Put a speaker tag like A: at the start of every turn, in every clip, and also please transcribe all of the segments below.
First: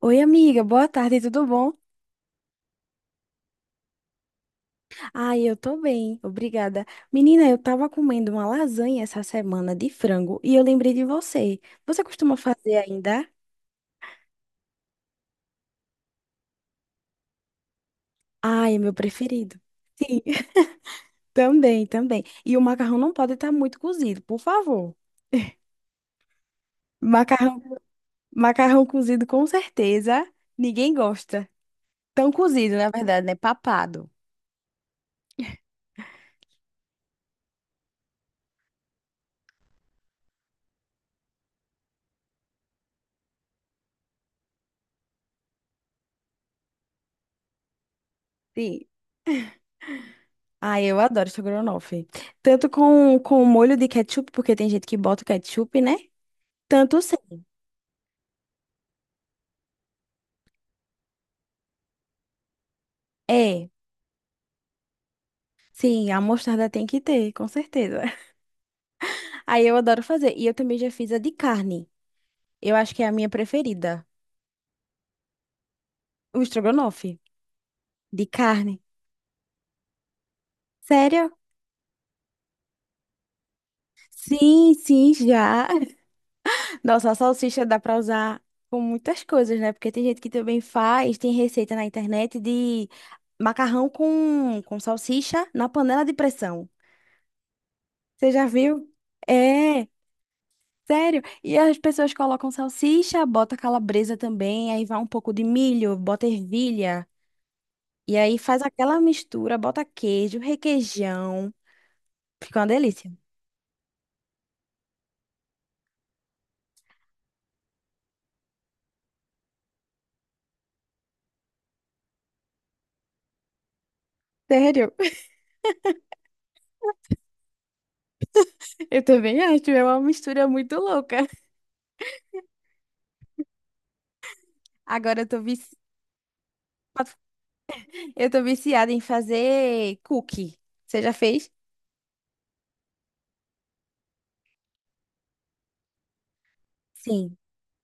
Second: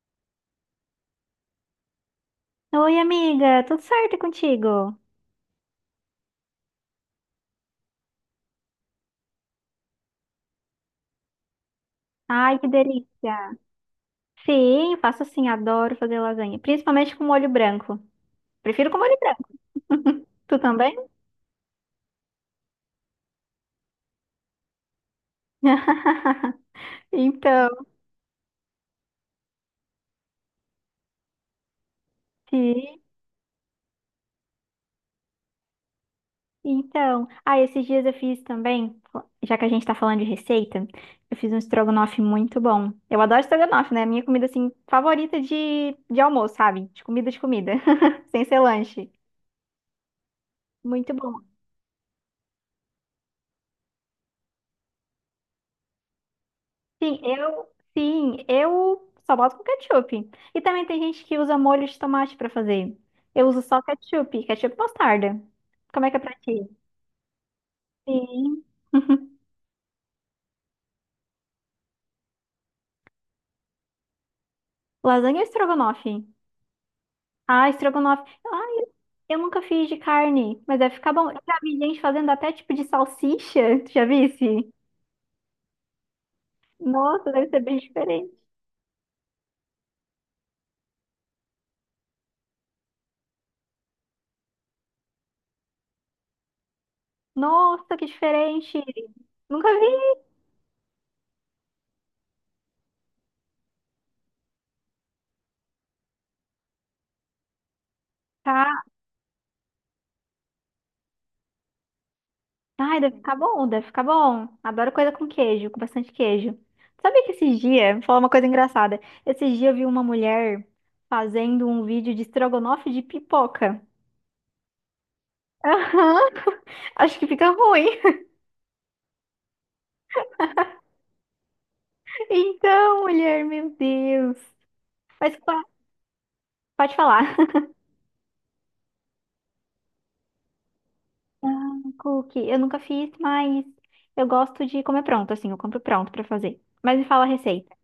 A: Oi, amiga, boa tarde, tudo bom?
B: Oi, amiga, tudo certo e contigo?
A: Ai, eu tô bem, obrigada. Menina, eu tava comendo uma lasanha essa semana de frango e eu lembrei de você. Você costuma
B: Ai, que
A: fazer ainda?
B: delícia. Sim, faço sim, adoro fazer lasanha, principalmente com molho branco.
A: Ai, é
B: Prefiro
A: meu
B: com molho
A: preferido. Sim,
B: branco. Tu também?
A: também, também. E o macarrão não pode estar muito cozido, por favor. Macarrão,
B: Então,
A: macarrão cozido com certeza, ninguém gosta. Tão cozido, na
B: sim.
A: verdade, né? Papado.
B: Então, ah, esses dias eu fiz também, já que a gente tá falando de receita, eu fiz um estrogonofe muito bom. Eu adoro estrogonofe, né? Minha comida assim favorita de almoço, sabe? De comida, sem ser
A: Sim.
B: lanche.
A: Ah, eu
B: Muito
A: adoro
B: bom.
A: estrogonofe. Tanto com molho de ketchup, porque tem gente que bota o ketchup, né? Tanto
B: Sim, eu, sim, eu só boto com ketchup. E também tem gente que usa molho de tomate pra fazer. Eu uso
A: é,
B: só ketchup, ketchup e mostarda. Como
A: sim,
B: é que é
A: a
B: pra ti?
A: mostarda tem que ter, com certeza.
B: Sim.
A: Aí eu adoro fazer. E eu também já fiz a de carne. Eu acho que é a minha preferida.
B: Lasanha ou estrogonofe?
A: O estrogonofe
B: Ah, estrogonofe.
A: de
B: Ah,
A: carne.
B: eu nunca fiz de carne, mas deve ficar bom.
A: Sério?
B: Eu já vi gente fazendo até tipo de salsicha, tu já visse?
A: Sim, sim, já. Nossa, a
B: Nossa, deve ser
A: salsicha
B: bem
A: dá pra
B: diferente.
A: usar com muitas coisas, né? Porque tem gente que também faz, tem receita na internet de macarrão com salsicha na panela de pressão.
B: Nossa, que
A: Você já
B: diferente.
A: viu?
B: Nunca
A: É.
B: vi.
A: Sério? E as pessoas colocam salsicha, bota calabresa também, aí vai um pouco de milho, bota ervilha, e aí faz
B: Tá.
A: aquela mistura, bota queijo, requeijão. Fica uma
B: Ai,
A: delícia.
B: deve ficar bom, deve ficar bom. Adoro coisa com queijo, com bastante queijo. Sabe que esses dias, vou falar uma coisa engraçada. Esses dias eu vi uma mulher fazendo um vídeo de estrogonofe de pipoca.
A: Sério?
B: Aham, acho que fica ruim.
A: Eu também acho, é uma mistura muito louca.
B: Então, mulher, meu Deus.
A: Agora eu
B: Mas
A: tô
B: pa-
A: vici...
B: pode falar.
A: eu tô viciada em fazer cookie. Você já fez?
B: Ah, cookie, eu nunca fiz, mas eu gosto de comer pronto, assim, eu compro pronto pra fazer. Mas me fala a
A: Sim.
B: receita.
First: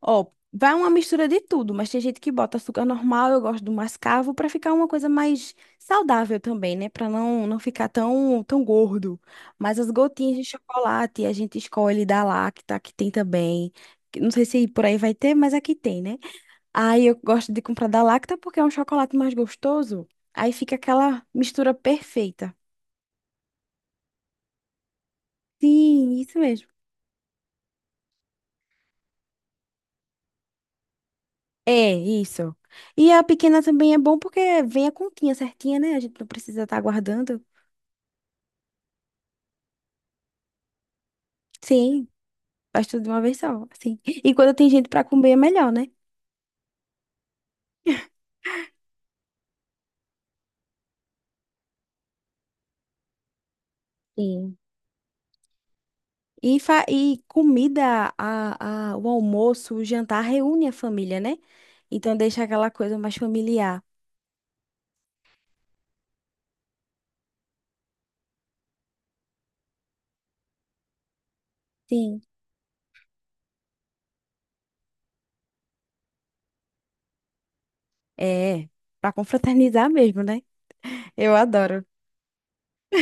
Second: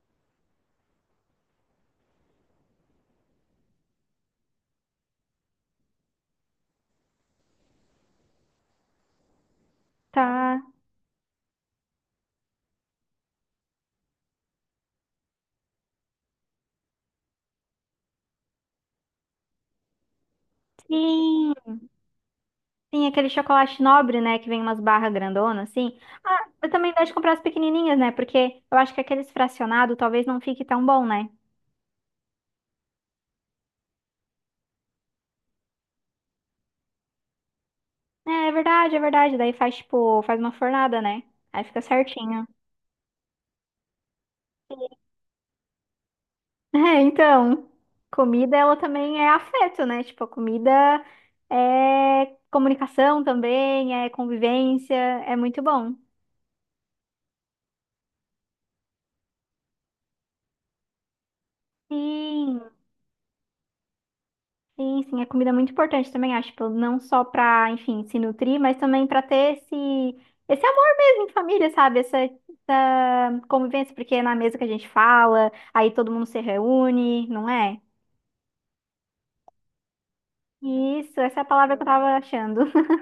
A: Ó, vai uma mistura de tudo, mas tem gente que bota açúcar normal, eu gosto do mascavo para ficar uma coisa mais saudável também, né? Para não ficar tão gordo. Mas as gotinhas de
B: Tá.
A: chocolate a gente escolhe da Lacta, que tem também. Que não sei se por aí vai ter, mas aqui tem, né? Aí eu gosto de comprar da Lacta porque é um chocolate mais gostoso. Aí fica aquela
B: Sim,
A: mistura perfeita.
B: sim, aquele chocolate nobre, né, que vem umas barras grandonas, assim.
A: Sim, isso mesmo.
B: Eu também gosto de comprar as pequenininhas, né? Porque eu acho que aqueles fracionados talvez não fique tão bom, né?
A: É, isso. E a pequena também é bom porque vem a continha certinha, né? A gente não precisa estar guardando.
B: É, é verdade, é verdade. Daí faz, tipo, faz uma fornada, né? Aí fica
A: Sim,
B: certinho.
A: faz tudo de uma vez só, assim. E quando tem gente pra comer é melhor, né?
B: É, então, comida, ela também é afeto, né? Tipo, a comida é comunicação também, é
A: Sim.
B: convivência, é muito bom.
A: E, fa e comida, o almoço, o jantar reúne a família, né? Então deixa
B: Sim,
A: aquela coisa mais familiar.
B: sim, sim, a comida é muito importante também, acho, tipo, não só para, enfim, se nutrir, mas também para ter esse amor mesmo em família, sabe? Essa,
A: Sim.
B: essa convivência, porque é na mesa que a gente fala, aí todo mundo se reúne, não é?
A: É, pra confraternizar mesmo, né?
B: Isso,
A: Eu
B: essa é a palavra que
A: adoro.
B: eu tava achando.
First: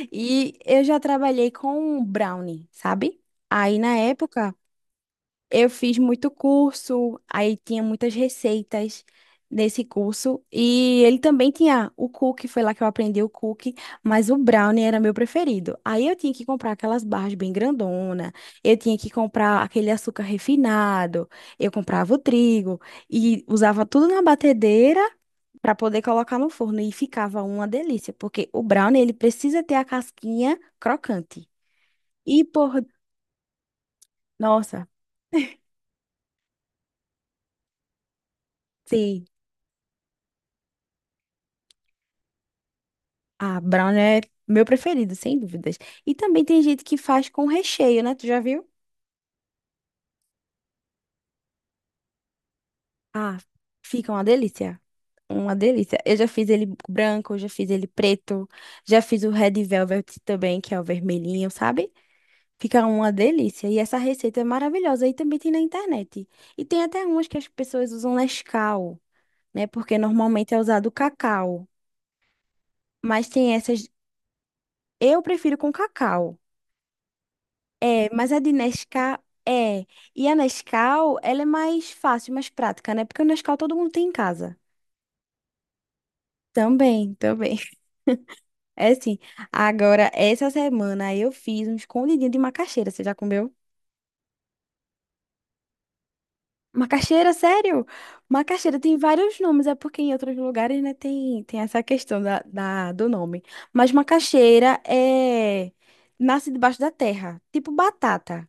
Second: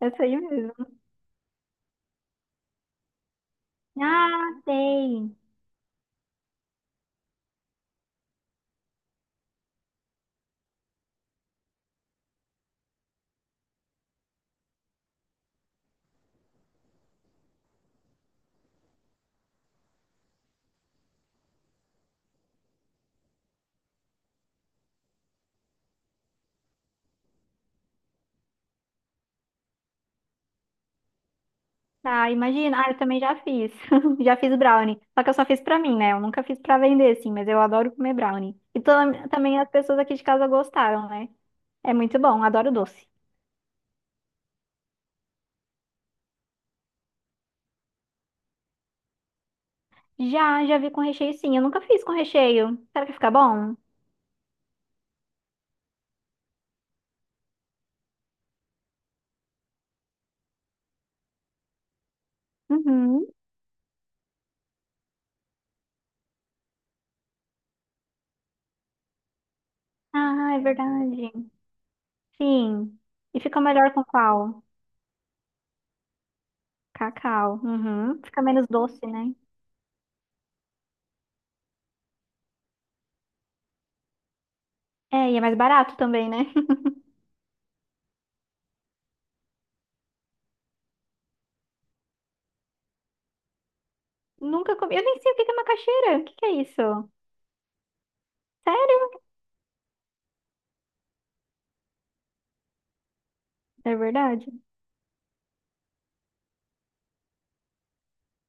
B: Essa aí
A: E eu
B: mesmo.
A: já trabalhei com brownie, sabe? Aí na
B: Ah,
A: época
B: sei.
A: eu fiz muito curso, aí tinha muitas receitas nesse curso. E ele também tinha o cookie, foi lá que eu aprendi o cookie, mas o brownie era meu preferido. Aí eu tinha que comprar aquelas barras bem grandona, eu tinha que comprar aquele açúcar refinado, eu comprava o trigo e usava tudo na batedeira para poder colocar no forno e ficava uma delícia, porque o brownie ele precisa ter a casquinha crocante.
B: Ah,
A: E por,
B: imagina. Ah, eu também já fiz. Já fiz
A: nossa,
B: brownie. Só que eu só fiz pra mim, né? Eu nunca fiz pra vender, assim, mas eu adoro comer brownie. E
A: sim.
B: também as pessoas aqui de casa gostaram, né? É muito bom, adoro doce.
A: Ah, brown é meu preferido, sem dúvidas. E também tem gente que faz com recheio, né? Tu já viu?
B: Já, já vi com recheio sim. Eu nunca fiz com recheio. Será que fica
A: Ah,
B: bom?
A: fica uma delícia. Uma delícia. Eu já fiz ele branco, já fiz ele preto, já fiz o red velvet também, que é o vermelhinho, sabe? Fica uma
B: Uhum.
A: delícia. E essa receita é maravilhosa. E também tem na internet. E tem até umas que as pessoas usam Nescau, né? Porque normalmente
B: Ah,
A: é
B: é
A: usado
B: verdade.
A: cacau.
B: Sim.
A: Mas
B: E
A: tem
B: fica
A: essas.
B: melhor com qual?
A: Eu prefiro com cacau.
B: Cacau.
A: É,
B: Uhum.
A: mas a
B: Fica
A: de
B: menos doce,
A: Nescau
B: né?
A: é. E a Nescau, ela é mais fácil, mais prática, né? Porque o Nescau todo mundo tem em casa.
B: É, e é mais barato também, né?
A: Também, também. É assim. Agora, essa semana eu fiz um escondidinho de macaxeira. Você já comeu?
B: Nunca comi. Eu nem sei o que que é macaxeira. O que que é isso?
A: Macaxeira, sério? Macaxeira tem
B: Sério?
A: vários nomes, é porque em outros lugares, né, tem, tem essa questão do nome. Mas
B: É verdade.
A: macaxeira é. Nasce debaixo da terra, tipo batata.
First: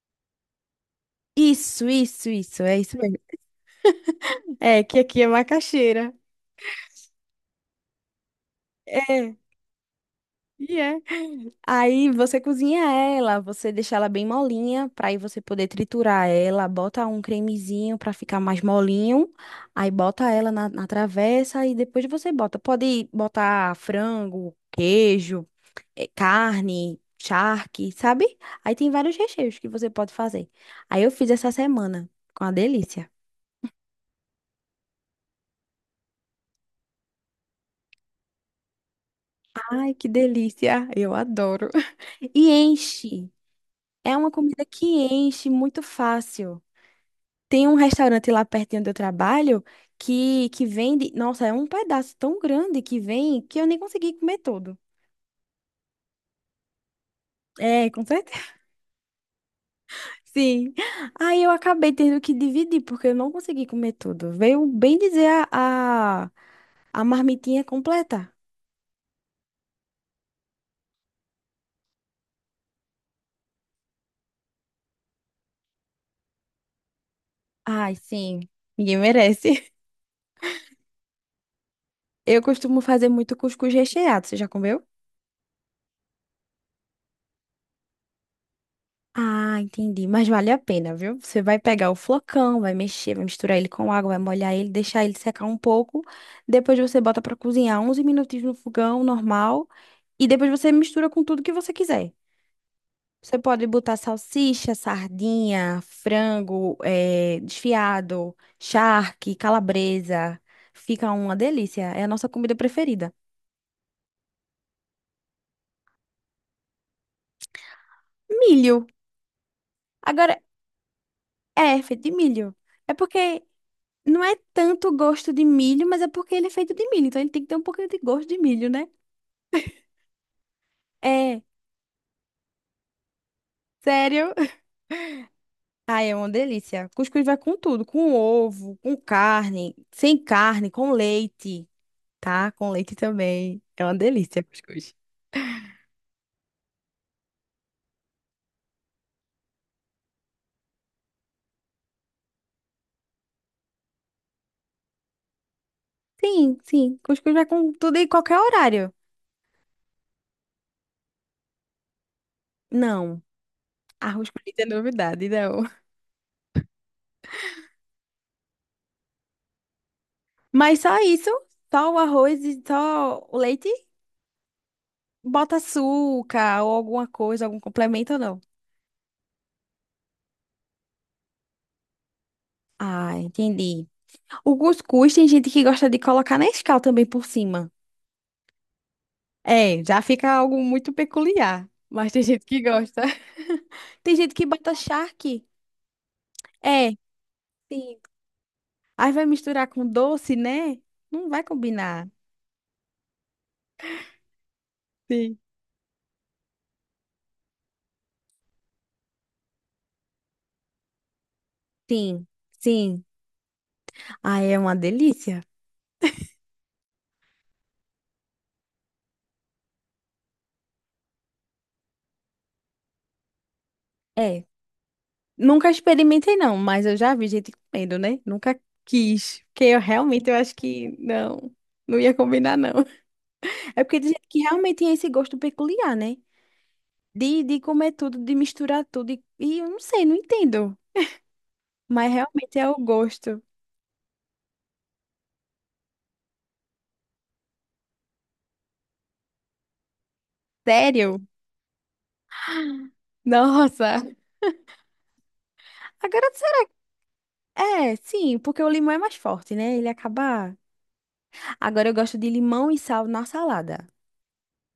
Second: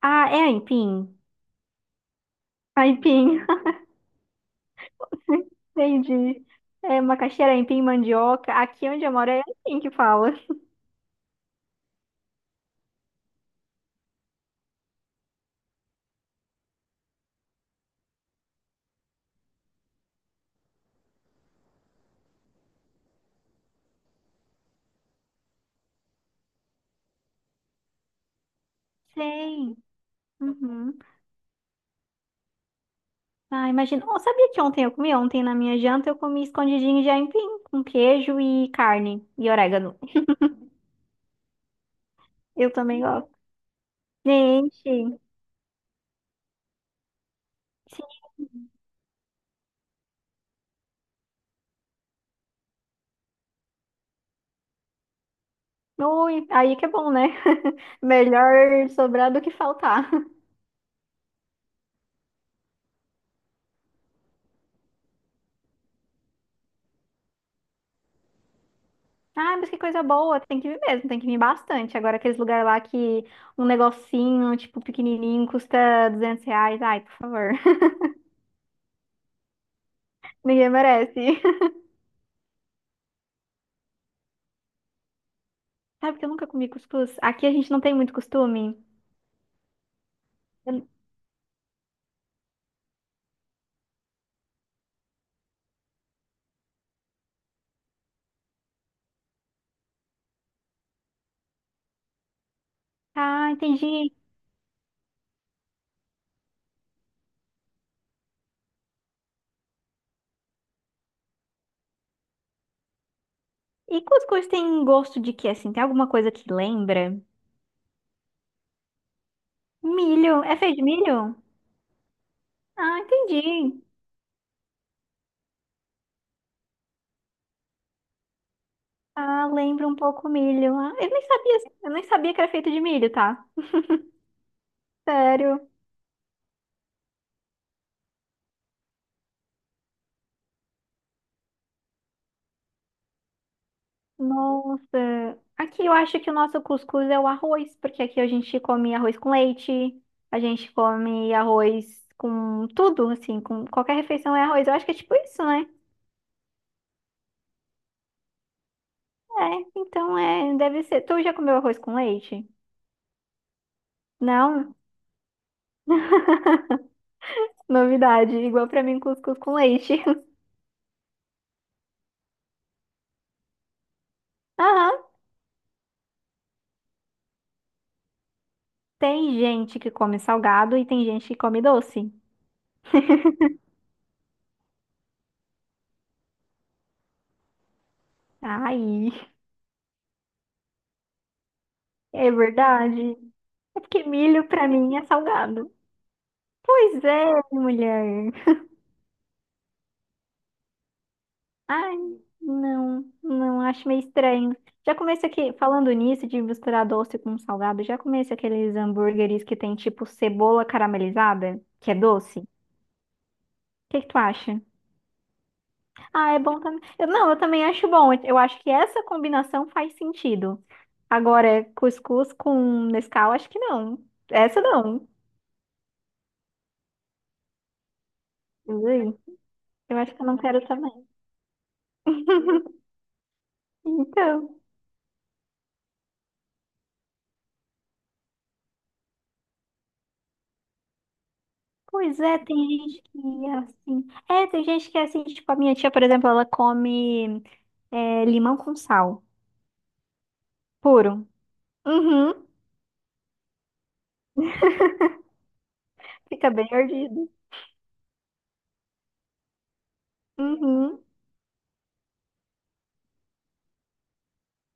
B: Ah, é aipim.
A: Isso, é isso mesmo.
B: Aipim.
A: É, que aqui é macaxeira.
B: Entendi. É macaxeira, aipim, mandioca. Aqui onde eu moro
A: É.
B: é aipim que fala.
A: E é. Aí você cozinha ela, você deixa ela bem molinha, pra aí você poder triturar ela, bota um cremezinho pra ficar mais molinho, aí bota ela na, na travessa e depois você bota. Pode botar frango, queijo, carne, charque, sabe? Aí tem vários recheios que
B: Sei.
A: você pode fazer.
B: Uhum.
A: Aí eu fiz essa semana, com uma delícia.
B: Ah, imagina. Oh, sabia que ontem eu comi? Ontem na minha janta eu comi escondidinho de aipim com queijo e carne e
A: Ai,
B: orégano.
A: que delícia! Eu adoro. E
B: Eu também gosto.
A: enche. É uma comida
B: Gente,
A: que
B: sim.
A: enche muito fácil. Tem um restaurante lá pertinho do trabalho que vende. Nossa, é um pedaço tão grande que vem que eu nem consegui comer todo.
B: Ui, aí que é bom, né?
A: É, com certeza.
B: Melhor sobrar do que faltar.
A: Sim. Aí eu acabei tendo que dividir, porque eu não consegui comer tudo. Veio bem dizer a marmitinha completa.
B: Ah, mas que coisa boa. Tem que vir mesmo, tem que vir bastante. Agora aqueles lugares lá que um negocinho, tipo, pequenininho, custa R$200. Ai, por favor.
A: Ai, sim. Ninguém merece.
B: Ninguém merece.
A: Eu costumo fazer muito cuscuz recheado. Você já comeu?
B: Sabe que eu nunca comi cuscuz? Aqui a gente não tem muito costume.
A: Ah, entendi. Mas vale a
B: Eu-
A: pena, viu? Você vai pegar o flocão, vai mexer, vai misturar ele com água, vai molhar ele, deixar ele secar um pouco. Depois você bota pra cozinhar 11 minutinhos no fogão normal. E depois você mistura com tudo que você quiser. Você
B: Ah,
A: pode botar
B: entendi.
A: salsicha, sardinha, frango, desfiado, charque, calabresa. Fica uma delícia. É a nossa comida preferida.
B: E cuscuz tem gosto de quê, assim? Tem alguma coisa que lembra?
A: Milho. Agora,
B: Milho. É feito de milho?
A: é, é feito de milho. É
B: Ah,
A: porque
B: entendi.
A: não é tanto gosto de milho, mas é porque ele é feito de milho, então ele tem que ter um pouquinho de gosto de milho, né?
B: Ah, lembra um pouco o milho. Ah,
A: É,
B: eu nem sabia que era feito de milho, tá?
A: sério.
B: Sério.
A: Ai, é uma delícia. Cuscuz vai com tudo, com ovo, com carne, sem carne, com leite, tá? Com leite também. É uma delícia, cuscuz.
B: Nossa. Aqui eu acho que o nosso cuscuz é o arroz, porque aqui a gente come arroz com leite, a gente come arroz com tudo, assim, com qualquer refeição é arroz. Eu acho que é tipo isso, né?
A: Sim, sim. Cuscuz vai com tudo e qualquer horário.
B: É, então é, deve ser. Tu já comeu arroz com leite?
A: Não, arroz com leite é
B: Não?
A: novidade, não.
B: Novidade, igual pra mim, cuscuz com leite.
A: Mas só isso, só o arroz e só o leite,
B: Aham,
A: bota açúcar ou alguma coisa, algum complemento ou não?
B: tem gente que come salgado e tem gente que come doce.
A: Ah, entendi. O cuscuz tem gente que gosta de colocar Nescau também por cima.
B: Ai,
A: É, já fica algo muito peculiar. Mas tem
B: é
A: gente que gosta.
B: verdade. É porque
A: Tem gente que
B: milho pra
A: bota
B: mim é
A: charque.
B: salgado.
A: É,
B: Pois é,
A: sim.
B: mulher.
A: Aí vai misturar com doce, né? Não vai
B: Ai,
A: combinar.
B: não, não, acho meio estranho. Já comecei
A: Sim.
B: aqui, falando nisso de misturar doce com salgado, já comecei aqueles hambúrgueres que tem tipo cebola caramelizada, que é
A: Sim,
B: doce. O
A: sim.
B: que que tu
A: Aí é
B: acha?
A: uma delícia.
B: Ah, é bom também. Eu- não, eu também acho bom. Eu acho que essa combinação faz sentido. Agora, cuscuz com Nescau, acho que não.
A: É.
B: Essa não.
A: Nunca experimentei, não, mas eu já vi gente comendo, né? Nunca
B: Ui,
A: quis. Porque eu
B: eu acho que eu
A: realmente eu
B: não
A: acho
B: quero
A: que
B: também.
A: não, não ia combinar, não. É porque tem gente que
B: Então,
A: realmente tem esse gosto peculiar, né? De comer tudo, de misturar tudo. E eu não sei, não entendo. Mas
B: pois é, tem
A: realmente é o
B: gente
A: gosto.
B: que é assim. É, tem gente que é assim, tipo, a minha tia, por exemplo, ela come é, limão com sal,
A: Sério?
B: puro. Uhum.
A: Nossa. Agora,
B: Fica bem
A: sério.
B: ardido.
A: É, sim, porque o limão é mais forte, né? Ele acaba.
B: Uhum.
A: Agora eu gosto de limão e sal na salada.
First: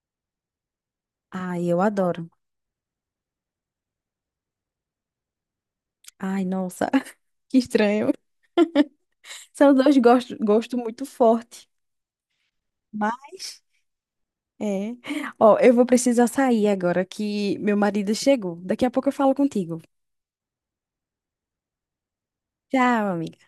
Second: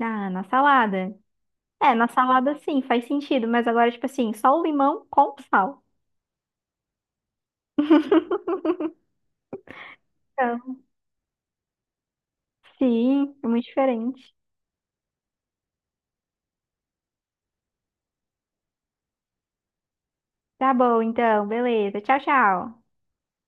B: Ah, na salada.
A: Ai, eu
B: É, na
A: adoro.
B: salada sim, faz sentido, mas agora, tipo assim, só o limão com sal.
A: Ai, nossa, que estranho. São dois gostos
B: Então,
A: gosto muito forte.
B: sim, é
A: Mas,
B: muito diferente.
A: é. Ó, eu vou precisar sair agora que meu marido chegou. Daqui a pouco eu falo contigo.
B: Tá bom, então, beleza. Tchau, tchau.
A: Tchau, amiga.